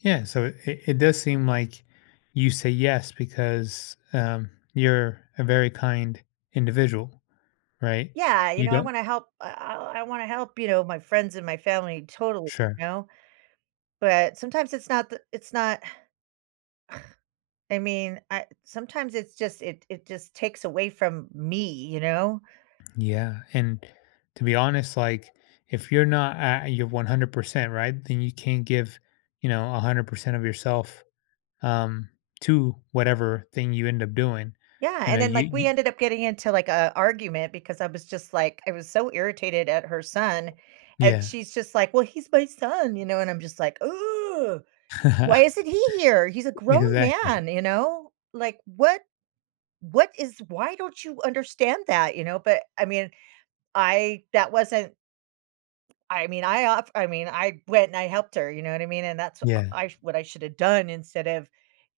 Yeah, so it it does seem like, you say yes because, um, you're a very kind individual, right? Yeah, you You know, I don't wanna help, uh uh, I wanna help, you know, my friends and my family totally, Sure. you know? But, sometimes it's not the it's not I mean, I sometimes it's just it it just takes away from me, you know? Yeah, and to be honest, like, if you're not at you're 100%, right, then you can't give, you know, 100% of yourself, um, to whatever thing you end up doing, Yeah, you and know then, you like, you we ended up getting into, like, a argument because I was just, like, I was so irritated at her son, and Yeah. she's just like, "Well, he's my son," you know, and I'm just like, "Why isn't he here? He's a grown Exactly. man," you know, like, "What, what is why don't you understand that," you know, but, I mean, I that wasn't I mean, I off I mean, I went, and I helped her, you know what I mean, and that's uh Yeah. I what I should have done instead of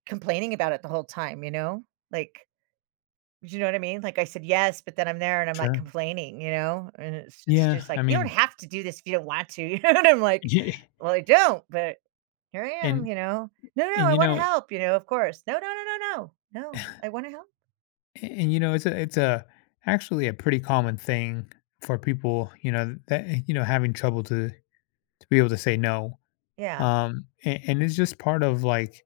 complaining about it the whole time, you know? Like, do you know what I mean? Like, I said, "Yes," but then I'm there, and I'm, like, Sure. complaining, you know, and it's it's Yeah, just I like, "You don't mean have to do this if you don't want to," you know, and I'm like, Yeah, eh "Well, I don't," but here I am, And you know? "No, no, and, I you wanna know help," you know, of course. "No, no, no, no, no no, I wanna help." a and you know, it's a it's a, actually a pretty common thing for people, you know, that, eh, you know, having trouble to to be able to say no, Yeah. um, a and it's just part of, like,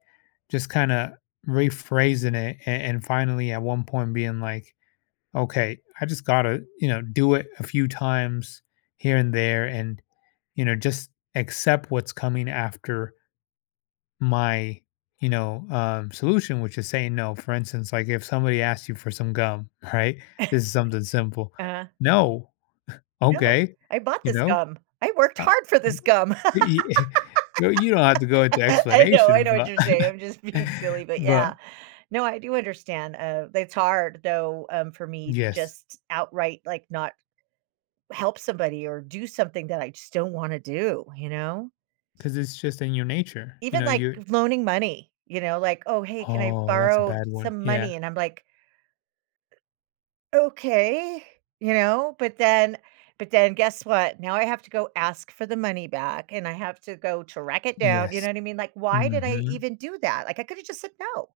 just kinda rephrasing it a and finally at one point being like, "Okay, I just gotta," you know, "do it a few times here and there and," you know, "just accept what's coming after" "my," you know, um, "solution," which is saying no. For instance, like, if somebody asked you for some gum, right? This is something simple, Uh-huh. "No." No, "Okay." I bought You this know? gum, I worked Fine hard for this wh gum. i i No, you don't have to go into I know, I explanation, know what but you're saying, I'm just being silly, but yeah. but No, I do understand, uh, it's hard, though, um, for me to Yes. just outright, like, not help somebody or do something that I just don't wanna do, you know? 'Cause it's just in your nature, you Even, know, like, you're loaning money, you know, like, "Oh, hey, can I Oh, that's a borrow bad one, some yeah. money?" And I'm like "Okay," you know, but then, but then guess what? Now I have to go ask for the money back, and I have to go track it down, you Yes. know what I mean, like, why did I Mhm. even do that, like, I could have just said no.